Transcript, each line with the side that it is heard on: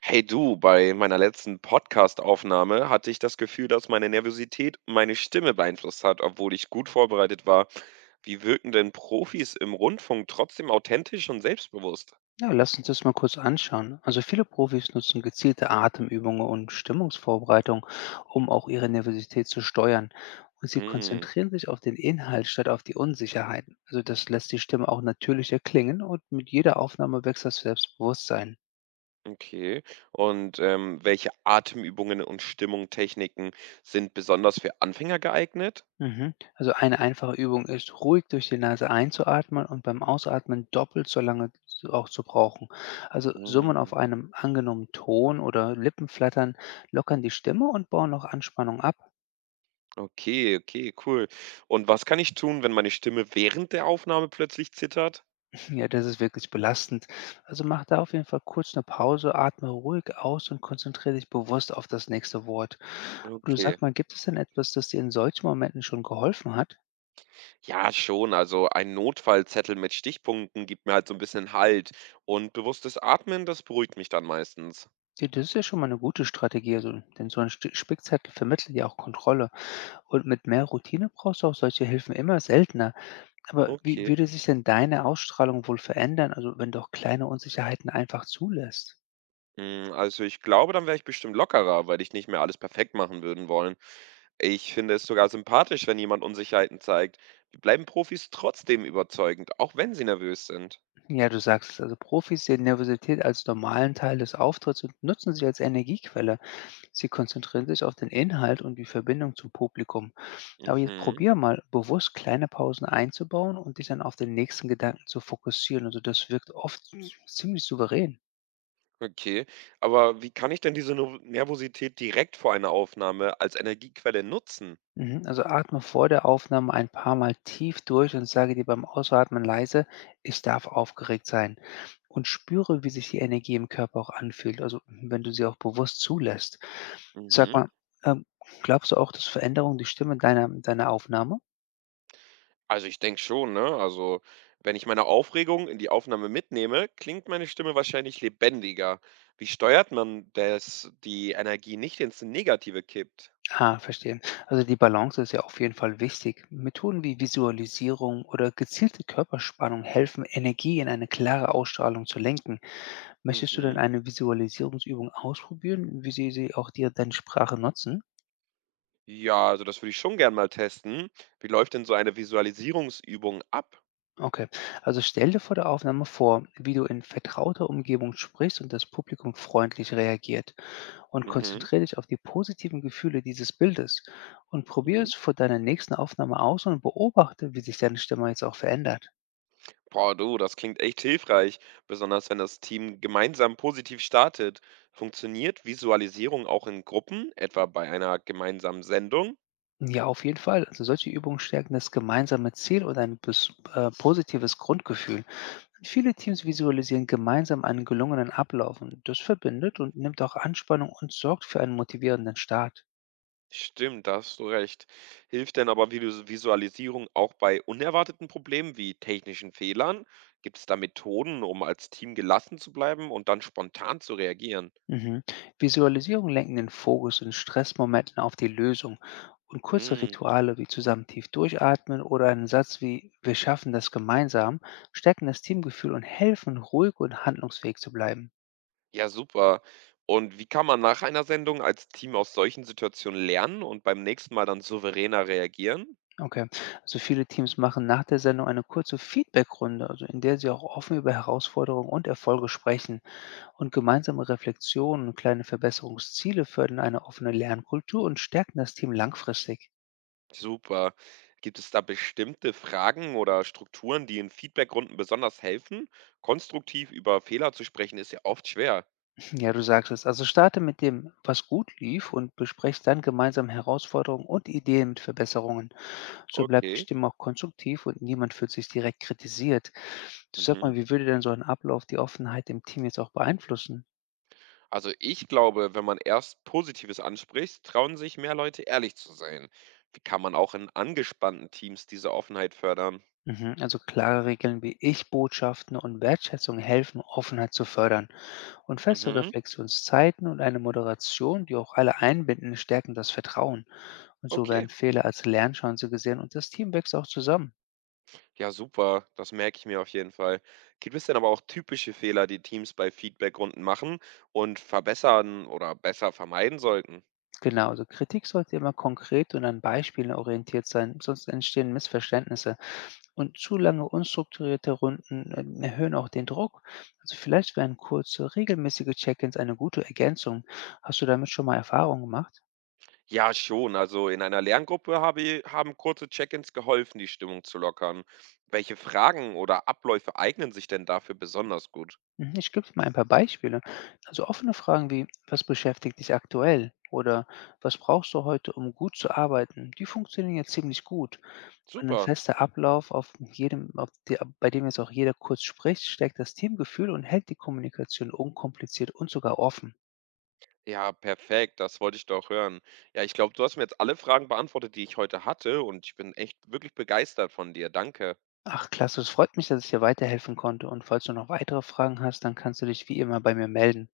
right: Hey du, bei meiner letzten Podcast-Aufnahme hatte ich das Gefühl, dass meine Nervosität meine Stimme beeinflusst hat, obwohl ich gut vorbereitet war. Wie wirken denn Profis im Rundfunk trotzdem authentisch und selbstbewusst?
left: Ja, lass uns das mal kurz anschauen. Also viele Profis nutzen gezielte Atemübungen und Stimmungsvorbereitung, um auch ihre Nervosität zu steuern. Und sie
right: Hm,
left: konzentrieren sich auf den Inhalt statt auf die Unsicherheiten. Also das lässt die Stimme auch natürlicher klingen und mit jeder Aufnahme wächst das Selbstbewusstsein.
right: okay. Und welche Atemübungen und Stimmungtechniken sind besonders für Anfänger geeignet?
left: Mhm. Also eine einfache Übung ist, ruhig durch die Nase einzuatmen und beim Ausatmen doppelt so lange auch zu brauchen. Also Summen
right: Hm,
left: auf einem angenommenen Ton oder Lippenflattern lockern die Stimme und bauen auch Anspannung ab.
right: okay, okay, cool. Und was kann ich tun, wenn meine Stimme während der Aufnahme plötzlich zittert?
left: Ja, das ist wirklich belastend. Also mach da auf jeden Fall kurz eine Pause, atme ruhig aus und konzentriere dich bewusst auf das nächste Wort. Aber du,
right: Okay.
left: sag mal, gibt es denn etwas, das dir in solchen Momenten schon geholfen hat?
right: Ja, schon. Also ein Notfallzettel mit Stichpunkten gibt mir halt so ein bisschen Halt und bewusstes Atmen, das beruhigt mich dann meistens.
left: Ja, das ist ja schon mal eine gute Strategie, also, denn so 'n Sti Spickzettel vermittelt ja auch Kontrolle. Und mit mehr Routine brauchst du auch solche Hilfen immer seltener. Aber wie
right: Okay.
left: würde sich denn deine Ausstrahlung wohl verändern, also, wenn du auch kleine Unsicherheiten einfach zulässt?
right: Hm, also ich glaube, dann wäre ich bestimmt lockerer, weil ich nicht mehr alles perfekt machen würden wollen. Ich finde es sogar sympathisch, wenn jemand Unsicherheiten zeigt. Wir bleiben Profis trotzdem überzeugend, auch wenn sie nervös sind.
left: Ja, du sagst es, also, Profis sehen Nervosität als normalen Teil des Auftritts und nutzen sie als Energiequelle. Sie konzentrieren sich auf den Inhalt und die Verbindung zum Publikum. Aber jetzt
right: Mhm,
left: probier mal bewusst kleine Pausen einzubauen und dich dann auf den nächsten Gedanken zu fokussieren. Also das wirkt oft ziemlich souverän.
right: okay. Aber wie kann ich denn diese Nervosität direkt vor einer Aufnahme als Energiequelle nutzen?
left: Mhm. Also atme vor der Aufnahme ein paar Mal tief durch und sage dir beim Ausatmen leise, ich darf aufgeregt sein. Und spüre, wie sich die Energie im Körper auch anfühlt, also wenn du sie auch bewusst zulässt. Sag
right: Mhm.
left: mal, ähm, glaubst du auch, dass Veränderungen die Stimme deiner Aufnahme?
right: Also, ich denke schon, ne? Also, wenn ich meine Aufregung in die Aufnahme mitnehme, klingt meine Stimme wahrscheinlich lebendiger. Wie steuert man, dass die Energie nicht ins Negative kippt?
left: Ah, verstehe. Also die Balance ist ja auf jeden Fall wichtig. Methoden wie Visualisierung oder gezielte Körperspannung helfen, Energie in eine klare Ausstrahlung zu lenken. Möchtest du denn
right: Mhm.
left: eine Visualisierungsübung ausprobieren, wie sie auch dir deine Sprache nutzen?
right: Ja, also das würde ich schon gern mal testen. Wie läuft denn so eine Visualisierungsübung ab?
left: Okay, also stell dir vor der Aufnahme vor, wie du in vertrauter Umgebung sprichst und das Publikum freundlich reagiert. Und
right: Mhm,
left: konzentriere dich auf die positiven Gefühle dieses Bildes und probiere
right: mhm.
left: es vor deiner nächsten Aufnahme aus und beobachte, wie sich deine Stimme jetzt auch verändert.
right: Boah, du, das klingt echt hilfreich, besonders wenn das Team gemeinsam positiv startet. Funktioniert Visualisierung auch in Gruppen, etwa bei einer gemeinsamen Sendung?
left: Ja, auf jeden Fall. Also solche Übungen stärken das gemeinsame Ziel und ein positives Grundgefühl. Und viele Teams visualisieren gemeinsam einen gelungenen Ablauf und das verbindet und nimmt auch Anspannung und sorgt für einen motivierenden Start.
right: Stimmt, da hast du recht. Hilft denn aber Visualisierung auch bei unerwarteten Problemen wie technischen Fehlern? Gibt es da Methoden, um als Team gelassen zu bleiben und dann spontan zu reagieren?
left: Mhm. Visualisierungen lenken den Fokus in Stressmomenten auf die Lösung und kurze
right: Mm,
left: Rituale wie zusammen tief durchatmen oder einen Satz wie wir schaffen das gemeinsam stärken das Teamgefühl und helfen, ruhig und handlungsfähig zu bleiben.
right: ja, super. Und wie kann man nach einer Sendung als Team aus solchen Situationen lernen und beim nächsten Mal dann souveräner reagieren?
left: Okay. Also viele Teams machen nach der Sendung eine kurze Feedbackrunde, also in der sie auch offen über Herausforderungen und Erfolge sprechen. Und gemeinsame Reflexionen und kleine Verbesserungsziele fördern eine offene Lernkultur und stärken das Team langfristig.
right: Super. Gibt es da bestimmte Fragen oder Strukturen, die in Feedbackrunden besonders helfen? Konstruktiv über Fehler zu sprechen ist ja oft schwer.
left: Ja, du sagst es. Also starte mit dem, was gut lief und bespreche dann gemeinsam Herausforderungen und Ideen mit Verbesserungen. So bleibt die
right: Okay.
left: Stimme auch konstruktiv und niemand fühlt sich direkt kritisiert. Du, sag
right: Mhm.
left: mal, wie würde denn so ein Ablauf die Offenheit im Team jetzt auch beeinflussen?
right: Also ich glaube, wenn man erst Positives anspricht, trauen sich mehr Leute ehrlich zu sein. Wie kann man auch in angespannten Teams diese Offenheit fördern?
left: Mhm. Also klare Regeln wie Ich-Botschaften und Wertschätzung helfen, Offenheit zu fördern. Und feste
right: Mhm,
left: Reflexionszeiten und eine Moderation, die auch alle einbinden, stärken das Vertrauen. Und so
right: okay.
left: werden Fehler als Lernchance gesehen und das Team wächst auch zusammen.
right: Ja, super. Das merke ich mir auf jeden Fall. Gibt es denn aber auch typische Fehler, die Teams bei Feedbackrunden machen und verbessern oder besser vermeiden sollten?
left: Genau, also Kritik sollte immer konkret und an Beispielen orientiert sein, sonst entstehen Missverständnisse. Und zu lange unstrukturierte Runden erhöhen auch den Druck. Also vielleicht wären kurze, regelmäßige Check-ins eine gute Ergänzung. Hast du damit schon mal Erfahrungen gemacht?
right: Ja, schon. Also in einer Lerngruppe haben kurze Check-ins geholfen, die Stimmung zu lockern. Welche Fragen oder Abläufe eignen sich denn dafür besonders gut?
left: Mhm, ich gebe mal ein paar Beispiele. Also offene Fragen wie, was beschäftigt dich aktuell? Oder was brauchst du heute, um gut zu arbeiten? Die funktionieren ja ziemlich gut. Und ein
right: Super.
left: fester Ablauf, auf bei dem jetzt auch jeder kurz spricht, stärkt das Teamgefühl und hält die Kommunikation unkompliziert und sogar offen.
right: Ja, perfekt, das wollte ich doch hören. Ja, ich glaube, du hast mir jetzt alle Fragen beantwortet, die ich heute hatte und ich bin echt wirklich begeistert von dir. Danke.
left: Ach, klasse, es freut mich, dass ich dir weiterhelfen konnte. Und falls du noch weitere Fragen hast, dann kannst du dich wie immer bei mir melden.